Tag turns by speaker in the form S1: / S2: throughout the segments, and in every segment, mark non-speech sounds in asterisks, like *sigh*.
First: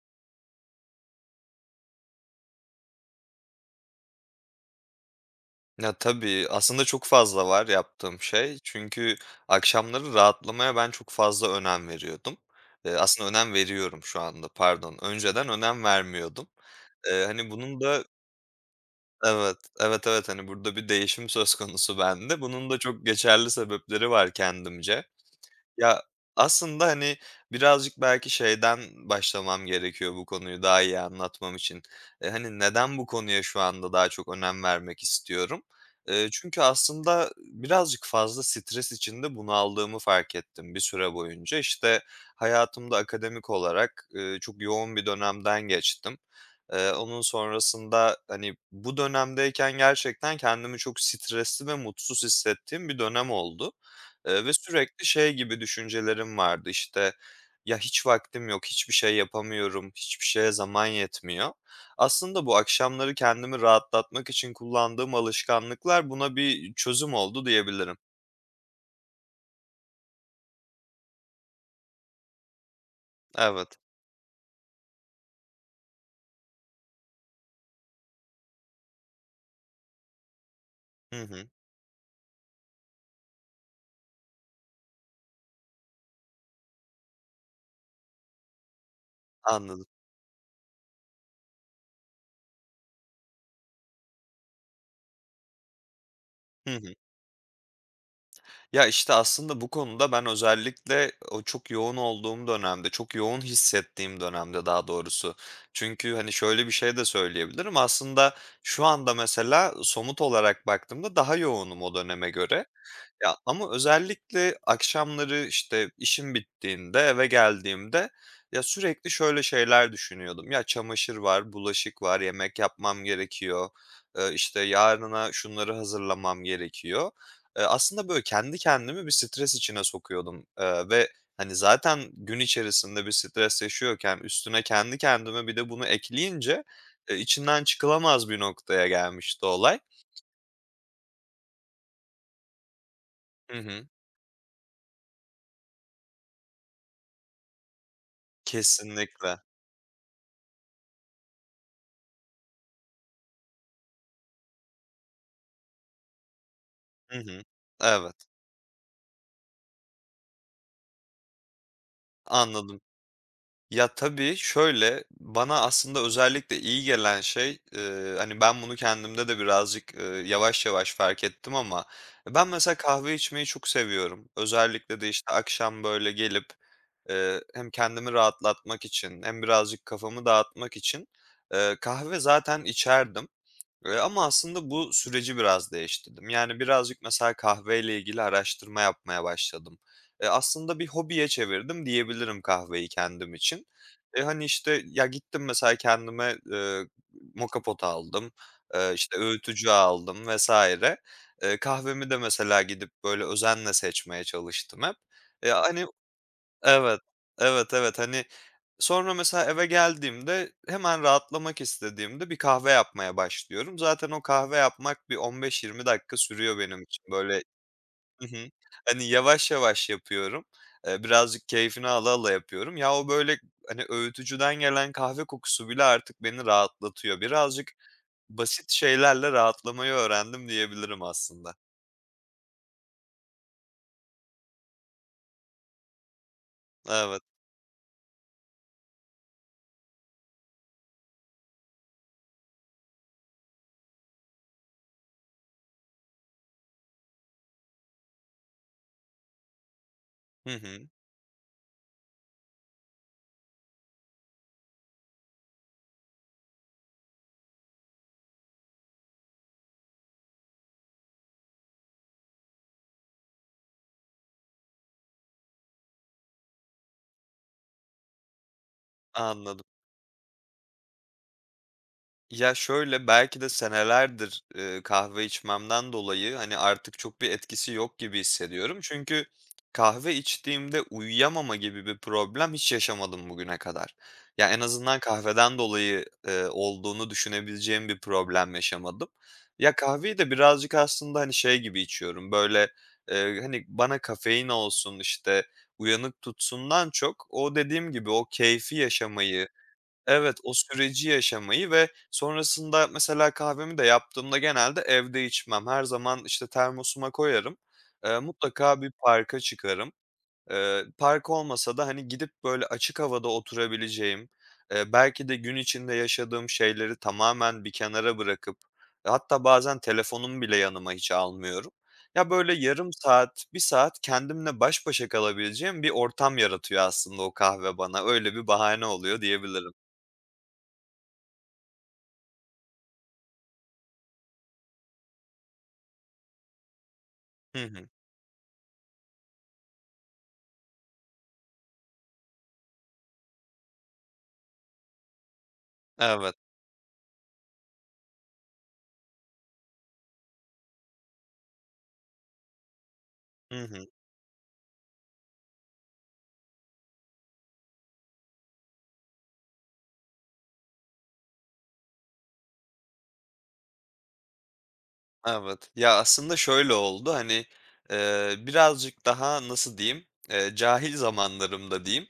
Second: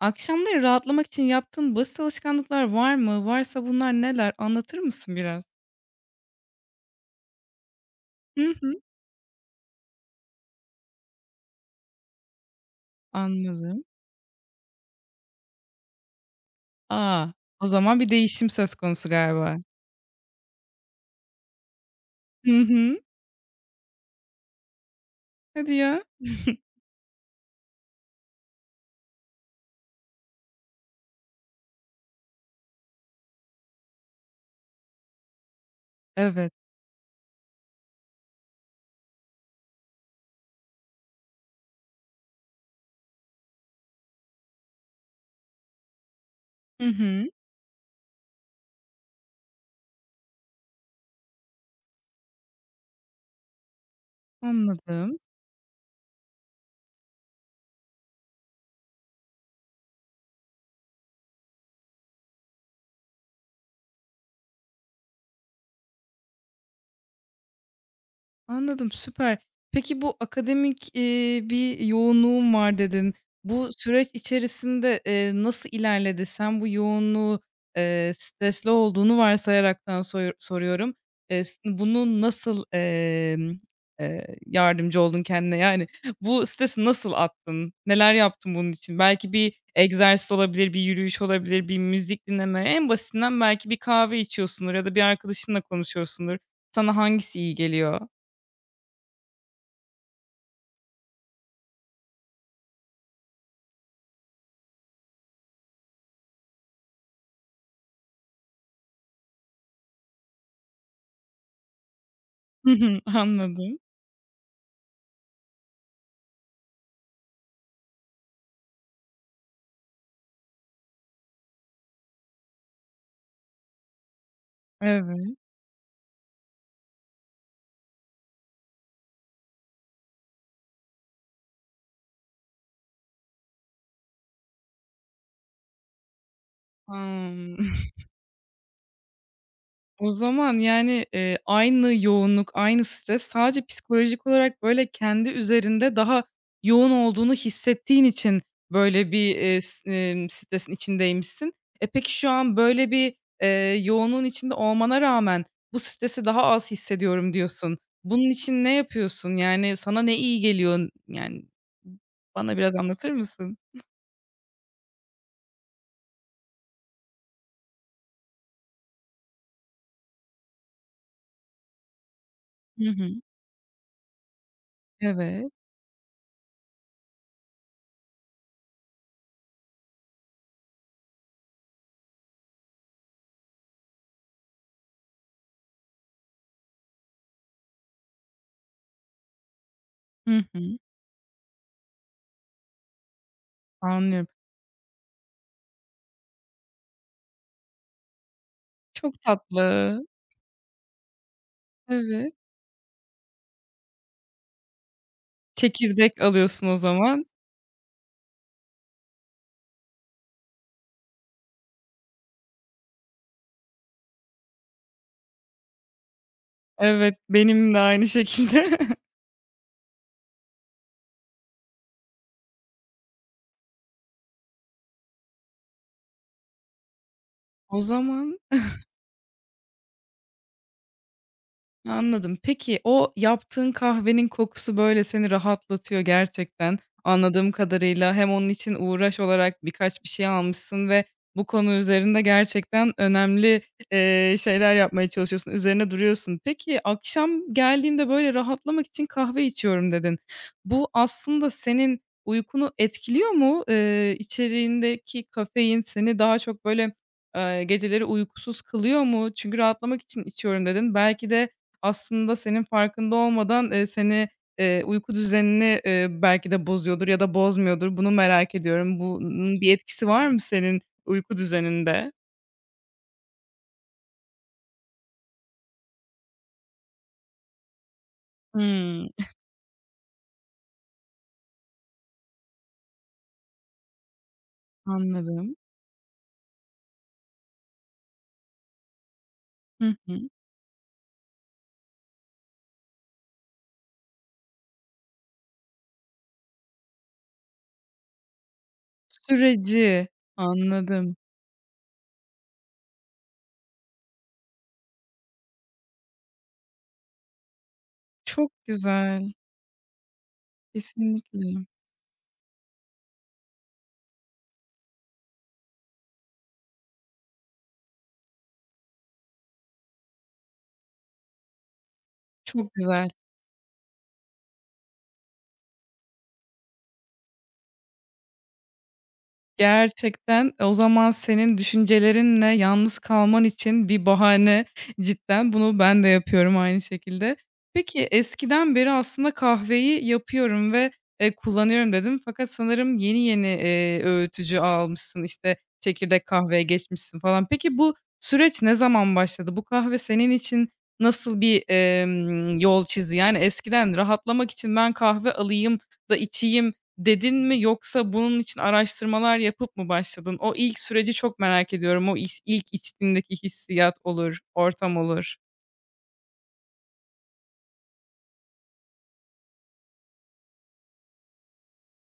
S1: Akşamları rahatlamak için yaptığın basit alışkanlıklar var mı? Varsa bunlar neler? Anlatır mısın biraz?
S2: Ya, tabii, aslında çok fazla var yaptığım
S1: Hı
S2: şey.
S1: hı.
S2: Çünkü akşamları rahatlamaya ben çok fazla önem veriyordum. Aslında önem
S1: Anladım.
S2: veriyorum şu anda, pardon. Önceden önem vermiyordum.
S1: A!
S2: Hani,
S1: O
S2: bunun
S1: zaman
S2: da.
S1: bir değişim söz konusu
S2: Evet,
S1: galiba.
S2: evet, evet, hani, burada bir değişim söz konusu bende.
S1: Hı
S2: Bunun da
S1: hı.
S2: çok geçerli sebepleri var kendimce.
S1: Hadi
S2: Ya,
S1: ya.
S2: aslında, hani, birazcık belki şeyden başlamam gerekiyor bu konuyu daha iyi anlatmam için. Hani, neden bu konuya şu anda daha çok önem vermek istiyorum?
S1: Evet.
S2: Çünkü aslında birazcık fazla stres içinde bunaldığımı fark ettim bir süre boyunca. İşte, hayatımda akademik olarak, çok yoğun bir dönemden geçtim.
S1: Hı
S2: Onun
S1: hı.
S2: sonrasında, hani, bu dönemdeyken gerçekten kendimi çok stresli ve mutsuz hissettiğim bir dönem oldu. Ve sürekli
S1: Anladım.
S2: şey gibi düşüncelerim vardı, işte, "Ya, hiç vaktim yok, hiçbir şey yapamıyorum, hiçbir şeye zaman yetmiyor." Aslında bu akşamları kendimi rahatlatmak için kullandığım alışkanlıklar buna bir çözüm oldu diyebilirim.
S1: Anladım, süper. Peki bu akademik, bir yoğunluğun var dedin. Bu
S2: Evet.
S1: süreç içerisinde, nasıl ilerledi? Sen bu yoğunluğu, stresli olduğunu varsayaraktan soyu soruyorum.
S2: Hı hı.
S1: S bunu nasıl, yardımcı oldun kendine? Yani, bu stresi nasıl attın? Neler yaptın bunun için? Belki bir
S2: Anladım.
S1: egzersiz olabilir, bir yürüyüş olabilir, bir müzik dinleme. En basitinden belki bir kahve içiyorsundur ya da bir arkadaşınla konuşuyorsundur.
S2: Hı hı.
S1: Sana hangisi iyi geliyor?
S2: Ya, işte, aslında bu konuda ben özellikle o çok yoğun olduğum dönemde, çok yoğun hissettiğim dönemde daha doğrusu. Çünkü, hani, şöyle bir şey de söyleyebilirim. Aslında şu anda mesela somut olarak baktığımda daha yoğunum o döneme göre.
S1: Hı hı,
S2: Ya, ama
S1: anladım.
S2: özellikle akşamları, işte, işim bittiğinde eve geldiğimde, ya, sürekli şöyle şeyler düşünüyordum. Ya, çamaşır var, bulaşık var, yemek yapmam gerekiyor, işte, yarına
S1: Evet.
S2: şunları hazırlamam gerekiyor. Aslında, böyle, kendi kendimi bir stres içine sokuyordum, ve, hani, zaten gün içerisinde bir stres yaşıyorken üstüne kendi kendime bir de bunu ekleyince,
S1: Hımm.
S2: içinden
S1: *laughs*
S2: çıkılamaz bir noktaya gelmişti olay.
S1: O zaman, yani, aynı yoğunluk, aynı stres
S2: Hı
S1: sadece
S2: hı.
S1: psikolojik olarak, böyle, kendi üzerinde daha yoğun olduğunu hissettiğin için böyle bir,
S2: Kesinlikle.
S1: s stresin içindeymişsin. E, peki şu an böyle bir, eee, yoğunluğun içinde olmana rağmen bu stresi daha az
S2: Hı
S1: hissediyorum
S2: hı.
S1: diyorsun.
S2: Evet.
S1: Bunun için ne yapıyorsun? Yani, sana ne iyi geliyor? Yani, bana biraz
S2: Anladım.
S1: anlatır mısın?
S2: Ya, tabii, şöyle, bana aslında özellikle iyi gelen şey, hani, ben bunu kendimde de birazcık, yavaş yavaş fark ettim ama ben mesela
S1: Hı hı.
S2: kahve içmeyi çok seviyorum. Özellikle de, işte,
S1: Evet.
S2: akşam, böyle, gelip, hem kendimi rahatlatmak için hem birazcık kafamı dağıtmak için, kahve zaten içerdim. Ama aslında bu süreci biraz değiştirdim. Yani birazcık mesela kahveyle ilgili araştırma yapmaya başladım.
S1: Hı
S2: Aslında
S1: hı.
S2: bir hobiye çevirdim diyebilirim kahveyi kendim için.
S1: Anlıyorum.
S2: Hani, işte, ya, gittim mesela kendime, moka pot aldım, işte,
S1: Çok
S2: öğütücü
S1: tatlı.
S2: aldım vesaire. Kahvemi de
S1: Evet.
S2: mesela gidip böyle özenle seçmeye çalıştım hep. Ya, hani.
S1: Çekirdek alıyorsun o
S2: Evet,
S1: zaman.
S2: evet, evet, hani. Sonra mesela eve geldiğimde hemen rahatlamak istediğimde bir kahve yapmaya başlıyorum. Zaten o kahve yapmak bir 15-20 dakika sürüyor benim için.
S1: Evet,
S2: Böyle.
S1: benim de aynı
S2: Hı hı.
S1: şekilde.
S2: Hani
S1: *laughs*
S2: yavaş yavaş yapıyorum. Birazcık keyfini ala ala yapıyorum. Ya, o böyle, hani, öğütücüden gelen kahve kokusu bile artık beni rahatlatıyor. Birazcık
S1: O zaman
S2: basit şeylerle rahatlamayı öğrendim diyebilirim aslında.
S1: anladım. Peki, o yaptığın kahvenin kokusu, böyle, seni rahatlatıyor gerçekten.
S2: Evet.
S1: Anladığım kadarıyla hem onun için uğraş olarak birkaç bir şey almışsın ve bu konu üzerinde gerçekten önemli, şeyler yapmaya çalışıyorsun, üzerine duruyorsun. Peki, "Akşam geldiğimde, böyle, rahatlamak için kahve içiyorum." dedin.
S2: Hı hı.
S1: Bu aslında senin uykunu etkiliyor mu? İçeriğindeki kafein seni daha çok, böyle, geceleri uykusuz kılıyor mu? Çünkü "Rahatlamak için içiyorum." dedin. Belki de aslında senin farkında olmadan, seni, uyku düzenini, belki de bozuyordur ya da bozmuyordur. Bunu merak ediyorum. Bunun
S2: Anladım.
S1: bir etkisi var mı senin uyku düzeninde?
S2: Ya, şöyle, belki de senelerdir, kahve içmemden dolayı, hani, artık çok bir etkisi yok gibi hissediyorum.
S1: Hımm.
S2: Çünkü kahve içtiğimde uyuyamama gibi bir problem hiç yaşamadım bugüne kadar. Ya, en azından
S1: Anladım.
S2: kahveden dolayı, olduğunu düşünebileceğim bir problem yaşamadım. Ya,
S1: Hı
S2: kahveyi
S1: hı.
S2: de birazcık aslında, hani, şey gibi içiyorum, böyle, hani, bana kafein olsun, işte, uyanık tutsundan çok o dediğim gibi o keyfi yaşamayı.
S1: Süreci,
S2: Evet, o süreci
S1: anladım.
S2: yaşamayı ve sonrasında mesela kahvemi de yaptığımda genelde evde içmem. Her zaman, işte, termosuma koyarım.
S1: Çok
S2: Mutlaka bir
S1: güzel,
S2: parka çıkarım. Park
S1: kesinlikle.
S2: olmasa da, hani, gidip böyle açık havada oturabileceğim, belki de gün içinde yaşadığım şeyleri tamamen bir kenara bırakıp, hatta bazen telefonumu bile yanıma hiç almıyorum. Ya, böyle
S1: Çok
S2: yarım
S1: güzel.
S2: saat, bir saat kendimle baş başa kalabileceğim bir ortam yaratıyor aslında o kahve bana. Öyle bir bahane oluyor diyebilirim.
S1: Gerçekten, o zaman senin düşüncelerinle yalnız kalman için bir bahane cidden. Bunu ben de yapıyorum aynı şekilde.
S2: Hı hı.
S1: Peki, eskiden beri aslında kahveyi yapıyorum ve, kullanıyorum dedim fakat sanırım yeni yeni, öğütücü almışsın, işte, çekirdek
S2: Evet.
S1: kahveye geçmişsin falan. Peki, bu süreç ne zaman başladı? Bu kahve senin için nasıl bir, yol çizdi? Yani,
S2: Hı hı.
S1: eskiden rahatlamak için ben kahve alayım da içeyim dedin mi yoksa bunun için araştırmalar yapıp mı başladın? O ilk süreci çok merak ediyorum. O is ilk içtiğindeki hissiyat olur, ortam olur.
S2: Evet. Ya, aslında şöyle oldu, hani, birazcık daha nasıl diyeyim, cahil zamanlarımda diyeyim,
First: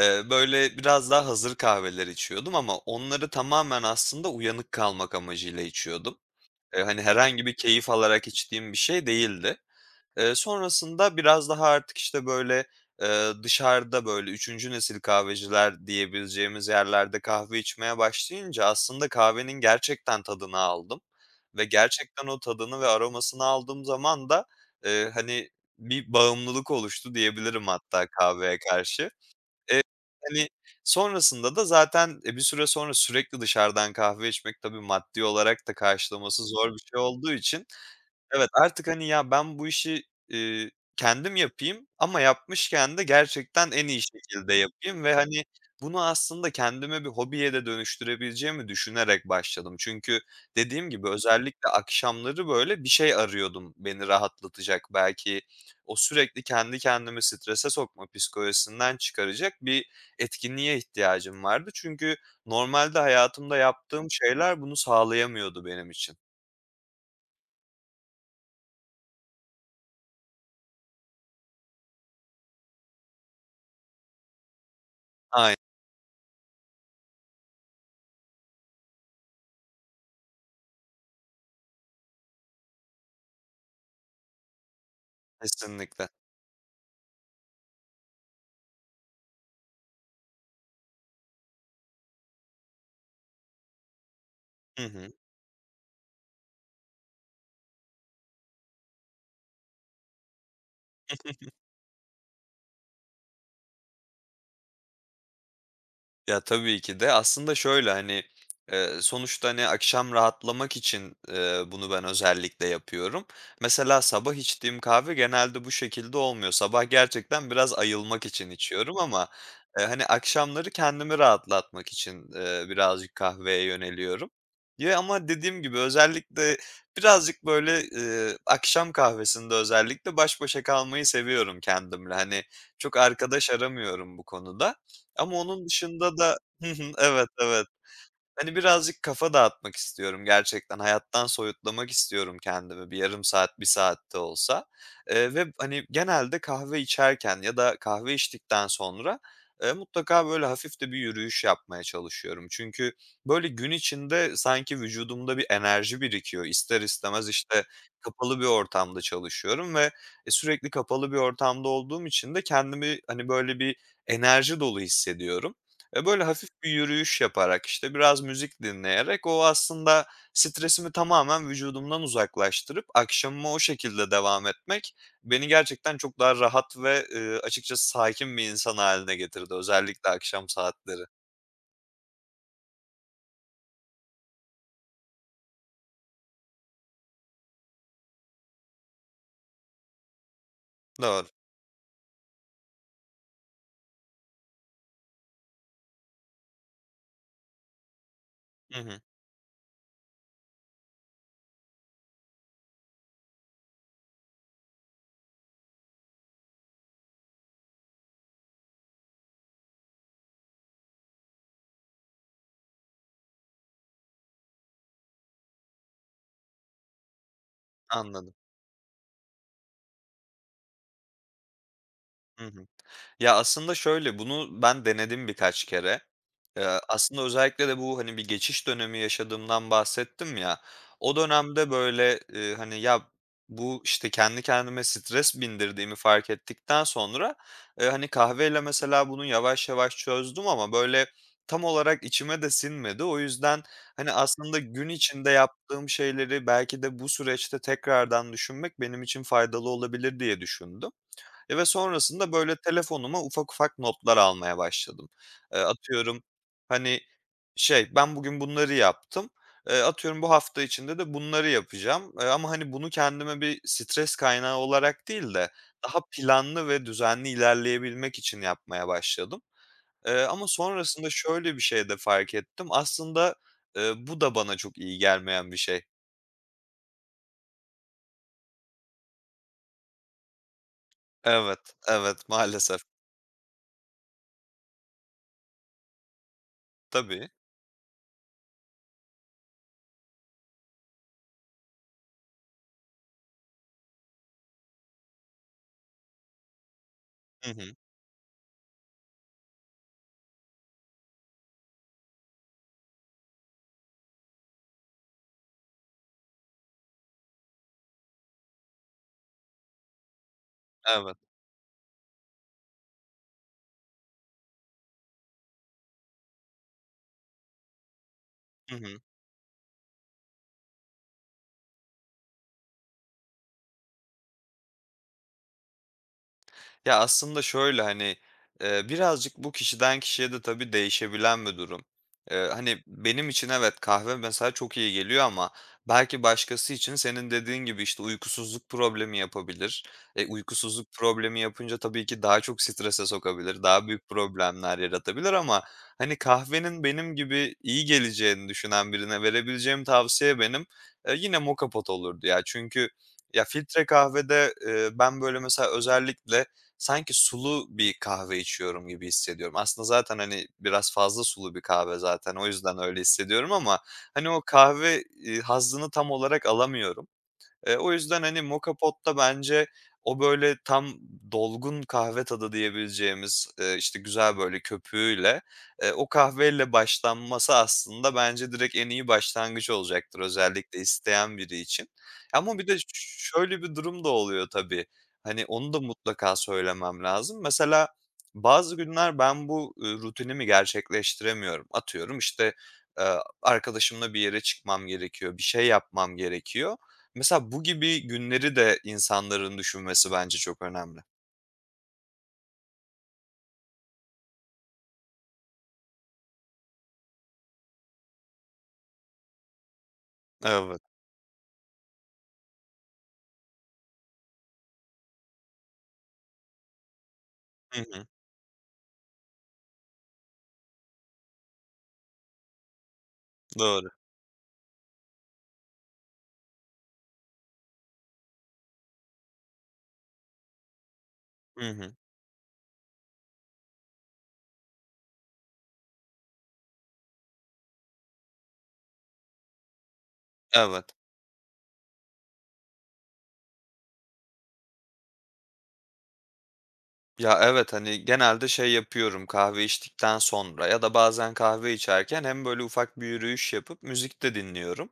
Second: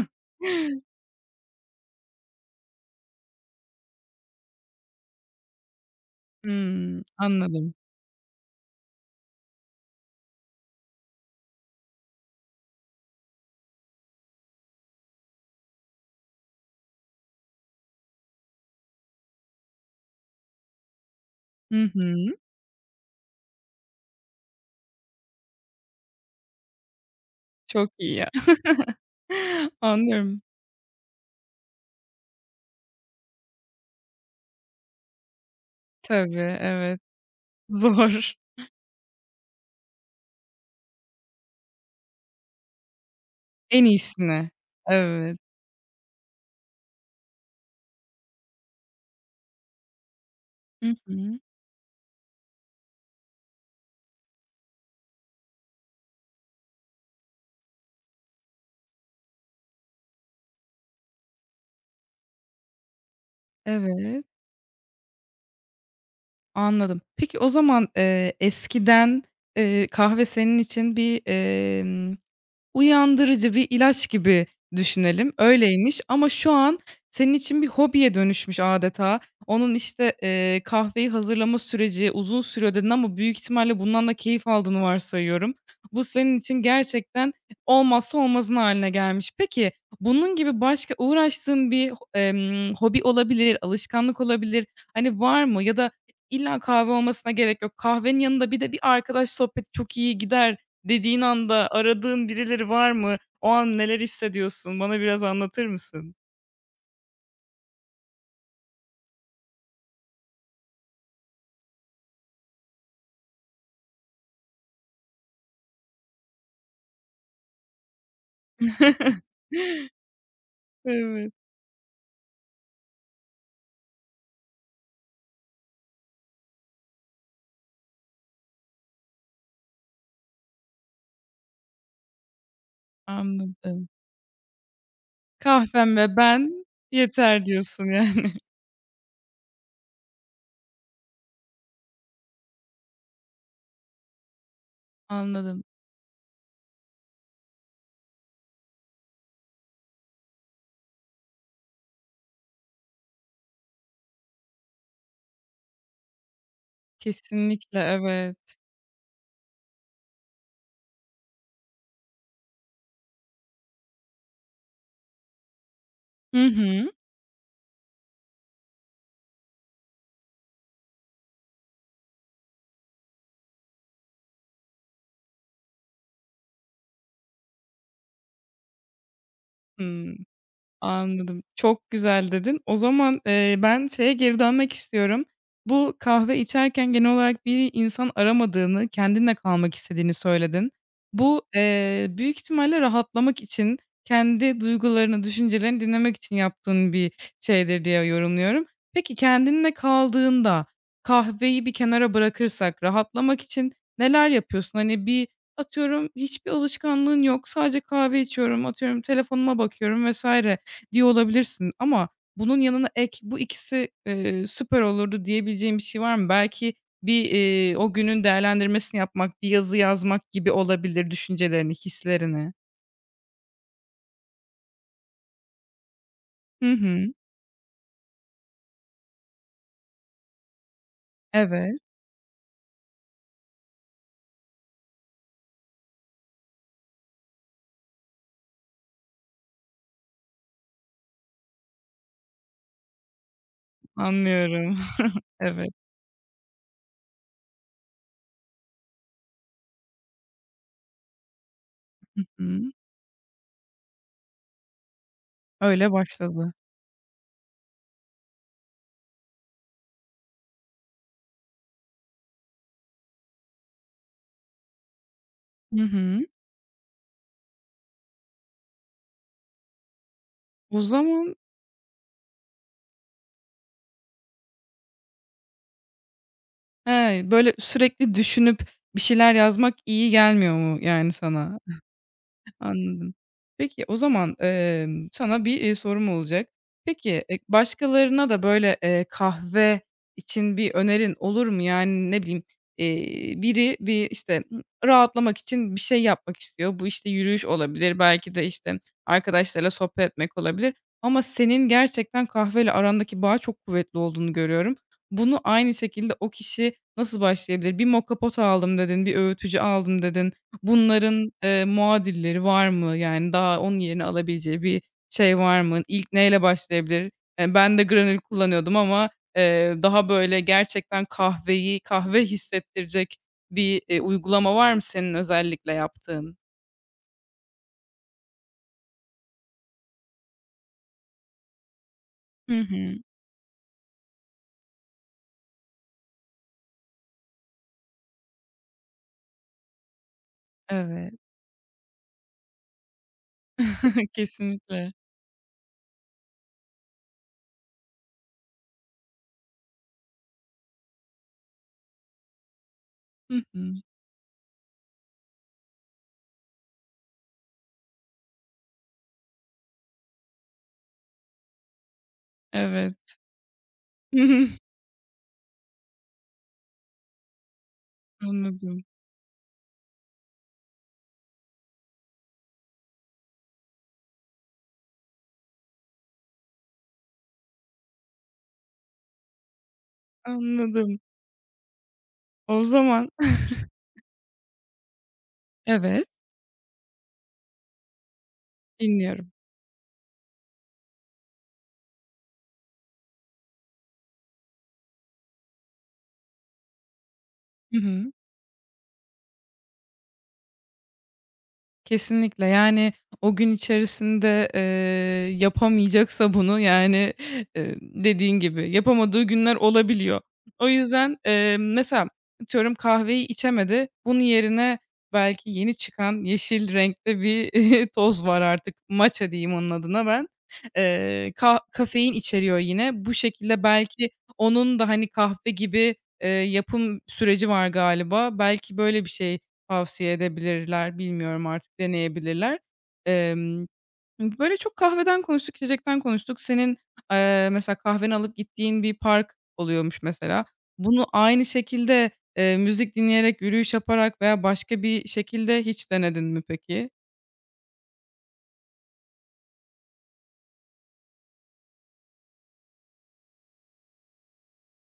S2: böyle biraz daha hazır kahveler içiyordum ama onları tamamen aslında uyanık kalmak amacıyla içiyordum. Hani,
S1: Hımm,
S2: herhangi bir
S1: anladım.
S2: keyif alarak içtiğim bir şey değildi. Sonrasında biraz daha artık, işte, böyle, dışarıda, böyle, üçüncü nesil kahveciler diyebileceğimiz yerlerde kahve içmeye başlayınca aslında kahvenin gerçekten tadını aldım ve
S1: Hı
S2: gerçekten
S1: hı.
S2: o tadını ve aromasını aldığım zaman da, hani, bir bağımlılık oluştu diyebilirim
S1: Çok
S2: hatta
S1: iyi ya.
S2: kahveye karşı.
S1: *laughs*
S2: Eee,
S1: Anlıyorum.
S2: Hani, sonrasında da zaten, bir süre sonra sürekli dışarıdan kahve içmek tabii maddi olarak da karşılaması
S1: Tabii,
S2: zor bir şey
S1: evet.
S2: olduğu için.
S1: Zor.
S2: Evet, artık, hani, ya, ben bu işi, kendim yapayım ama yapmışken de gerçekten
S1: En
S2: en iyi
S1: iyisini.
S2: şekilde yapayım ve,
S1: Evet.
S2: hani, bunu aslında kendime bir hobiye de dönüştürebileceğimi düşünerek başladım. Çünkü dediğim
S1: Hı
S2: gibi
S1: hı.
S2: özellikle akşamları, böyle, bir şey arıyordum beni rahatlatacak, belki o sürekli kendi kendimi strese sokma psikolojisinden çıkaracak bir etkinliğe ihtiyacım vardı. Çünkü normalde hayatımda yaptığım
S1: Evet,
S2: şeyler bunu sağlayamıyordu benim için.
S1: anladım. Peki o zaman, eskiden, kahve senin için bir, uyandırıcı bir ilaç gibi düşünelim.
S2: Aynen,
S1: Öyleymiş ama şu an senin için bir hobiye dönüşmüş adeta. Onun, işte, kahveyi hazırlama süreci uzun sürüyor dedin ama büyük ihtimalle bundan da keyif aldığını varsayıyorum. Bu
S2: kesinlikle.
S1: senin için gerçekten olmazsa olmazın hâline gelmiş. Peki, bunun gibi başka uğraştığın bir ho hobi olabilir, alışkanlık olabilir,
S2: Hı hı.
S1: hani, var mı? Ya da illa kahve olmasına gerek yok. Kahvenin yanında bir de bir arkadaş sohbeti çok iyi gider dediğin anda aradığın birileri var mı? O an neler hissediyorsun? Bana biraz anlatır mısın?
S2: Ya, tabii ki de. Aslında şöyle, hani, sonuçta, hani, akşam rahatlamak için, bunu ben özellikle yapıyorum. Mesela sabah içtiğim kahve genelde bu şekilde olmuyor. Sabah gerçekten biraz ayılmak için içiyorum ama,
S1: *laughs*
S2: hani, akşamları kendimi
S1: Evet,
S2: rahatlatmak için, birazcık kahveye yöneliyorum. Ya, ama dediğim gibi özellikle birazcık, böyle, akşam kahvesinde özellikle baş başa kalmayı seviyorum kendimle. Hani, çok arkadaş
S1: anladım.
S2: aramıyorum bu konuda. Ama onun
S1: "Kahvem ve
S2: dışında da.
S1: ben
S2: Hı hı, evet,
S1: yeter."
S2: evet.
S1: diyorsun yani. *laughs*
S2: Hani, birazcık kafa dağıtmak istiyorum gerçekten. Hayattan soyutlamak istiyorum kendimi bir yarım saat, bir saat de olsa, ve,
S1: Anladım.
S2: hani, genelde kahve içerken ya da kahve içtikten sonra, mutlaka böyle hafif de bir yürüyüş yapmaya çalışıyorum. Çünkü böyle gün içinde sanki vücudumda bir enerji birikiyor. İster istemez, işte,
S1: Kesinlikle,
S2: kapalı bir
S1: evet.
S2: ortamda çalışıyorum ve, sürekli kapalı bir ortamda olduğum için de kendimi, hani, böyle bir enerji dolu hissediyorum. Ve böyle
S1: Hı
S2: hafif bir
S1: hı.
S2: yürüyüş yaparak, işte, biraz müzik dinleyerek o aslında stresimi tamamen vücudumdan uzaklaştırıp akşamıma o şekilde devam etmek beni gerçekten çok daha rahat ve, açıkçası sakin bir insan haline getirdi özellikle
S1: Hıı.
S2: akşam saatleri.
S1: Anladım. Çok güzel dedin. O zaman, ben şeye geri dönmek istiyorum. Bu kahve içerken genel olarak bir insan aramadığını, kendinle kalmak istediğini söyledin.
S2: Doğru.
S1: Bu, büyük ihtimalle rahatlamak için, kendi duygularını, düşüncelerini dinlemek için yaptığın bir şeydir diye yorumluyorum.
S2: Hı hı.
S1: Peki kendinle kaldığında kahveyi bir kenara bırakırsak rahatlamak için neler yapıyorsun? Hani, bir atıyorum hiçbir alışkanlığın yok, sadece kahve içiyorum, atıyorum telefonuma bakıyorum vesaire diyor olabilirsin ama bunun yanına ek, "Bu ikisi, süper olurdu." diyebileceğin bir şey var mı? Belki bir, o günün
S2: Anladım.
S1: değerlendirmesini yapmak, bir yazı yazmak gibi olabilir düşüncelerini,
S2: Hı
S1: hislerini.
S2: hı. Ya, aslında şöyle, bunu ben denedim birkaç kere.
S1: Hı hı.
S2: Aslında özellikle de bu, hani, bir geçiş dönemi yaşadığımdan bahsettim ya. O dönemde,
S1: Evet,
S2: böyle, hani, ya, bu, işte, kendi kendime stres bindirdiğimi fark ettikten sonra, hani, kahveyle mesela bunu yavaş yavaş çözdüm ama, böyle, tam olarak içime de sinmedi. O yüzden, hani, aslında
S1: anlıyorum.
S2: gün
S1: *laughs*
S2: içinde
S1: Evet.
S2: yaptığım şeyleri belki de bu süreçte tekrardan düşünmek benim için faydalı olabilir diye düşündüm. Ve
S1: Hı
S2: sonrasında, böyle,
S1: hı.
S2: telefonuma ufak ufak notlar almaya başladım.
S1: Öyle
S2: Atıyorum,
S1: başladı.
S2: hani, şey, ben bugün bunları yaptım, atıyorum bu hafta içinde de bunları yapacağım, ama, hani, bunu kendime bir stres kaynağı olarak değil de
S1: Hı
S2: daha
S1: hı.
S2: planlı ve düzenli ilerleyebilmek için yapmaya başladım. Ama
S1: O
S2: sonrasında
S1: zaman
S2: şöyle bir şey de fark ettim. Aslında, bu da bana çok iyi gelmeyen bir şey.
S1: he, böyle sürekli düşünüp bir şeyler yazmak iyi gelmiyor mu yani
S2: Evet,
S1: sana?
S2: evet, maalesef.
S1: Anladım. Peki, o zaman, sana bir, sorum olacak. Peki,
S2: Tabii.
S1: başkalarına da böyle, kahve için bir önerin olur mu? Yani, ne bileyim, biri bir, işte, hı, rahatlamak için bir şey yapmak istiyor. Bu, işte, yürüyüş
S2: Hı hı.
S1: olabilir, belki de, işte, arkadaşlarla sohbet etmek olabilir ama senin gerçekten kahveyle arandaki bağ çok kuvvetli olduğunu görüyorum. Bunu aynı şekilde o kişi nasıl başlayabilir? "Bir moka pot aldım." dedin, "Bir öğütücü aldım." dedin.
S2: Evet.
S1: Bunların, muadilleri var mı? Yani daha onun yerini alabileceği bir şey var mı? İlk neyle başlayabilir? Ben de granül
S2: Hı
S1: kullanıyordum
S2: hı.
S1: ama, daha böyle gerçekten kahveyi kahve hissettirecek bir, uygulama var mı senin özellikle yaptığın?
S2: Ya, aslında şöyle, hani, birazcık bu kişiden kişiye de tabii değişebilen bir durum.
S1: Hı
S2: Hani,
S1: hı.
S2: benim için evet, kahve mesela çok iyi geliyor ama belki başkası için senin dediğin gibi, işte, uykusuzluk problemi yapabilir. Uykusuzluk
S1: Evet.
S2: problemi yapınca tabii ki daha çok strese sokabilir, daha büyük
S1: *laughs*
S2: problemler
S1: Kesinlikle.
S2: yaratabilir ama, hani, kahvenin benim gibi iyi geleceğini düşünen birine verebileceğim tavsiye benim, yine moka pot olurdu ya. Çünkü
S1: Hı
S2: ya,
S1: hı.
S2: filtre kahvede, ben, böyle, mesela özellikle sanki sulu bir kahve içiyorum gibi hissediyorum. Aslında zaten, hani, biraz fazla sulu bir kahve zaten o yüzden öyle
S1: Evet.
S2: hissediyorum ama, hani, o kahve, hazzını tam olarak alamıyorum. O
S1: *laughs*
S2: yüzden, hani, Moka
S1: Anladım,
S2: Pot'ta bence o, böyle, tam dolgun kahve tadı diyebileceğimiz, işte, güzel, böyle, köpüğüyle, o kahveyle başlanması aslında bence direkt en iyi başlangıç olacaktır özellikle
S1: anladım.
S2: isteyen biri için. Ama
S1: O
S2: bir de
S1: zaman *laughs*
S2: şöyle bir durum da oluyor tabii, hani, onu da
S1: evet,
S2: mutlaka söylemem lazım. Mesela bazı günler
S1: dinliyorum.
S2: ben bu, rutinimi gerçekleştiremiyorum. Atıyorum, işte, arkadaşımla bir yere çıkmam gerekiyor, bir şey yapmam gerekiyor. Mesela bu
S1: Hı
S2: gibi
S1: hı.
S2: günleri de insanların düşünmesi bence çok önemli.
S1: Kesinlikle, yani, o gün içerisinde, yapamayacaksa bunu, yani, *laughs* dediğin gibi yapamadığı günler olabiliyor. O
S2: Evet.
S1: yüzden, mesela atıyorum kahveyi içemedi. Bunun yerine belki yeni çıkan yeşil renkte bir
S2: Hı
S1: *laughs*
S2: hı.
S1: toz var artık. Matcha diyeyim onun adına ben. Ka Kafein içeriyor yine. Bu şekilde
S2: Doğru.
S1: belki onun da, hani, kahve gibi, yapım süreci var galiba. Belki böyle bir şey tavsiye edebilirler, bilmiyorum
S2: Hı
S1: artık,
S2: hı.
S1: deneyebilirler. Emm, böyle, çok kahveden konuştuk, içecekten konuştuk. Senin, mesela kahveni alıp gittiğin bir park oluyormuş mesela.
S2: Evet.
S1: Bunu aynı şekilde, müzik dinleyerek, yürüyüş yaparak veya başka bir şekilde hiç denedin mi peki?
S2: Ya, evet, hani, genelde şey yapıyorum kahve içtikten sonra ya da bazen kahve içerken hem böyle ufak bir yürüyüş yapıp müzik de dinliyorum,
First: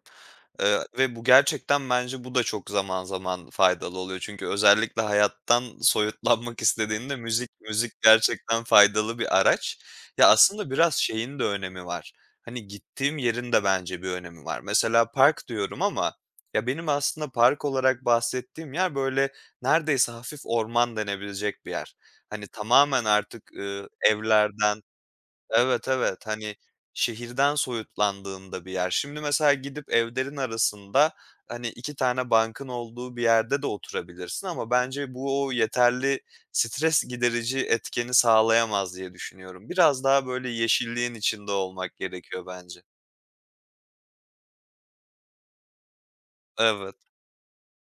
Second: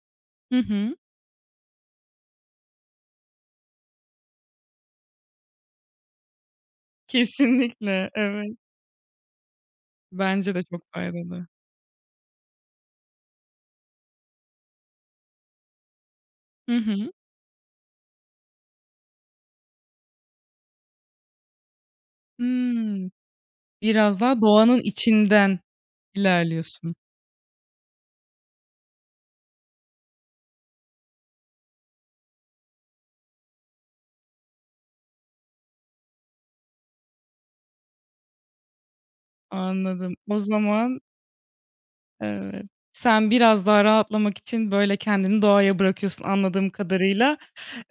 S1: Hı hı.
S2: ve bu gerçekten bence bu da çok zaman zaman faydalı oluyor. Çünkü özellikle hayattan soyutlanmak istediğinde müzik
S1: Kesinlikle, evet.
S2: gerçekten faydalı bir araç. Ya,
S1: Bence de
S2: aslında
S1: çok
S2: biraz şeyin de
S1: faydalı.
S2: önemi var, hani, gittiğim yerin de bence bir önemi var. Mesela park diyorum ama ya,
S1: Hı
S2: benim
S1: hı.
S2: aslında park olarak bahsettiğim yer böyle neredeyse hafif orman denebilecek bir yer. Hani, tamamen
S1: Hımm.
S2: artık,
S1: Biraz daha doğanın
S2: evlerden.
S1: içinden
S2: Evet, evet, hani,
S1: ilerliyorsun.
S2: şehirden soyutlandığında bir yer. Şimdi mesela gidip evlerin arasında, hani, 2 tane bankın olduğu bir yerde de oturabilirsin ama bence bu o yeterli stres giderici etkeni sağlayamaz diye düşünüyorum. Biraz
S1: Anladım.
S2: daha
S1: O
S2: böyle
S1: zaman
S2: yeşilliğin içinde olmak gerekiyor
S1: evet.
S2: bence.
S1: Sen biraz daha rahatlamak için, böyle, kendini doğaya bırakıyorsun anladığım
S2: Evet.
S1: kadarıyla.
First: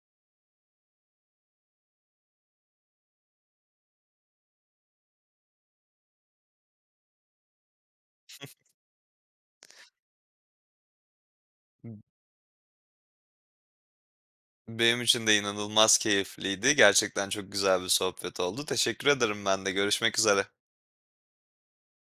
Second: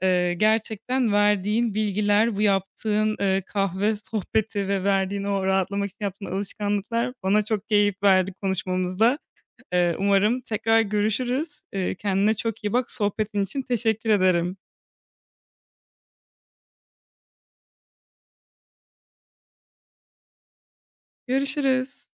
S1: Gerçekten verdiğin bilgiler, bu yaptığın, kahve sohbeti ve verdiğin o rahatlamak için yaptığın alışkanlıklar bana çok keyif verdi konuşmamızda. Umarım tekrar görüşürüz.
S2: B
S1: Kendine çok iyi bak. Sohbetin için teşekkür ederim.
S2: Benim için de inanılmaz keyifliydi. Gerçekten çok güzel bir sohbet oldu. Teşekkür ederim ben de. Görüşmek üzere.
S1: Görüşürüz.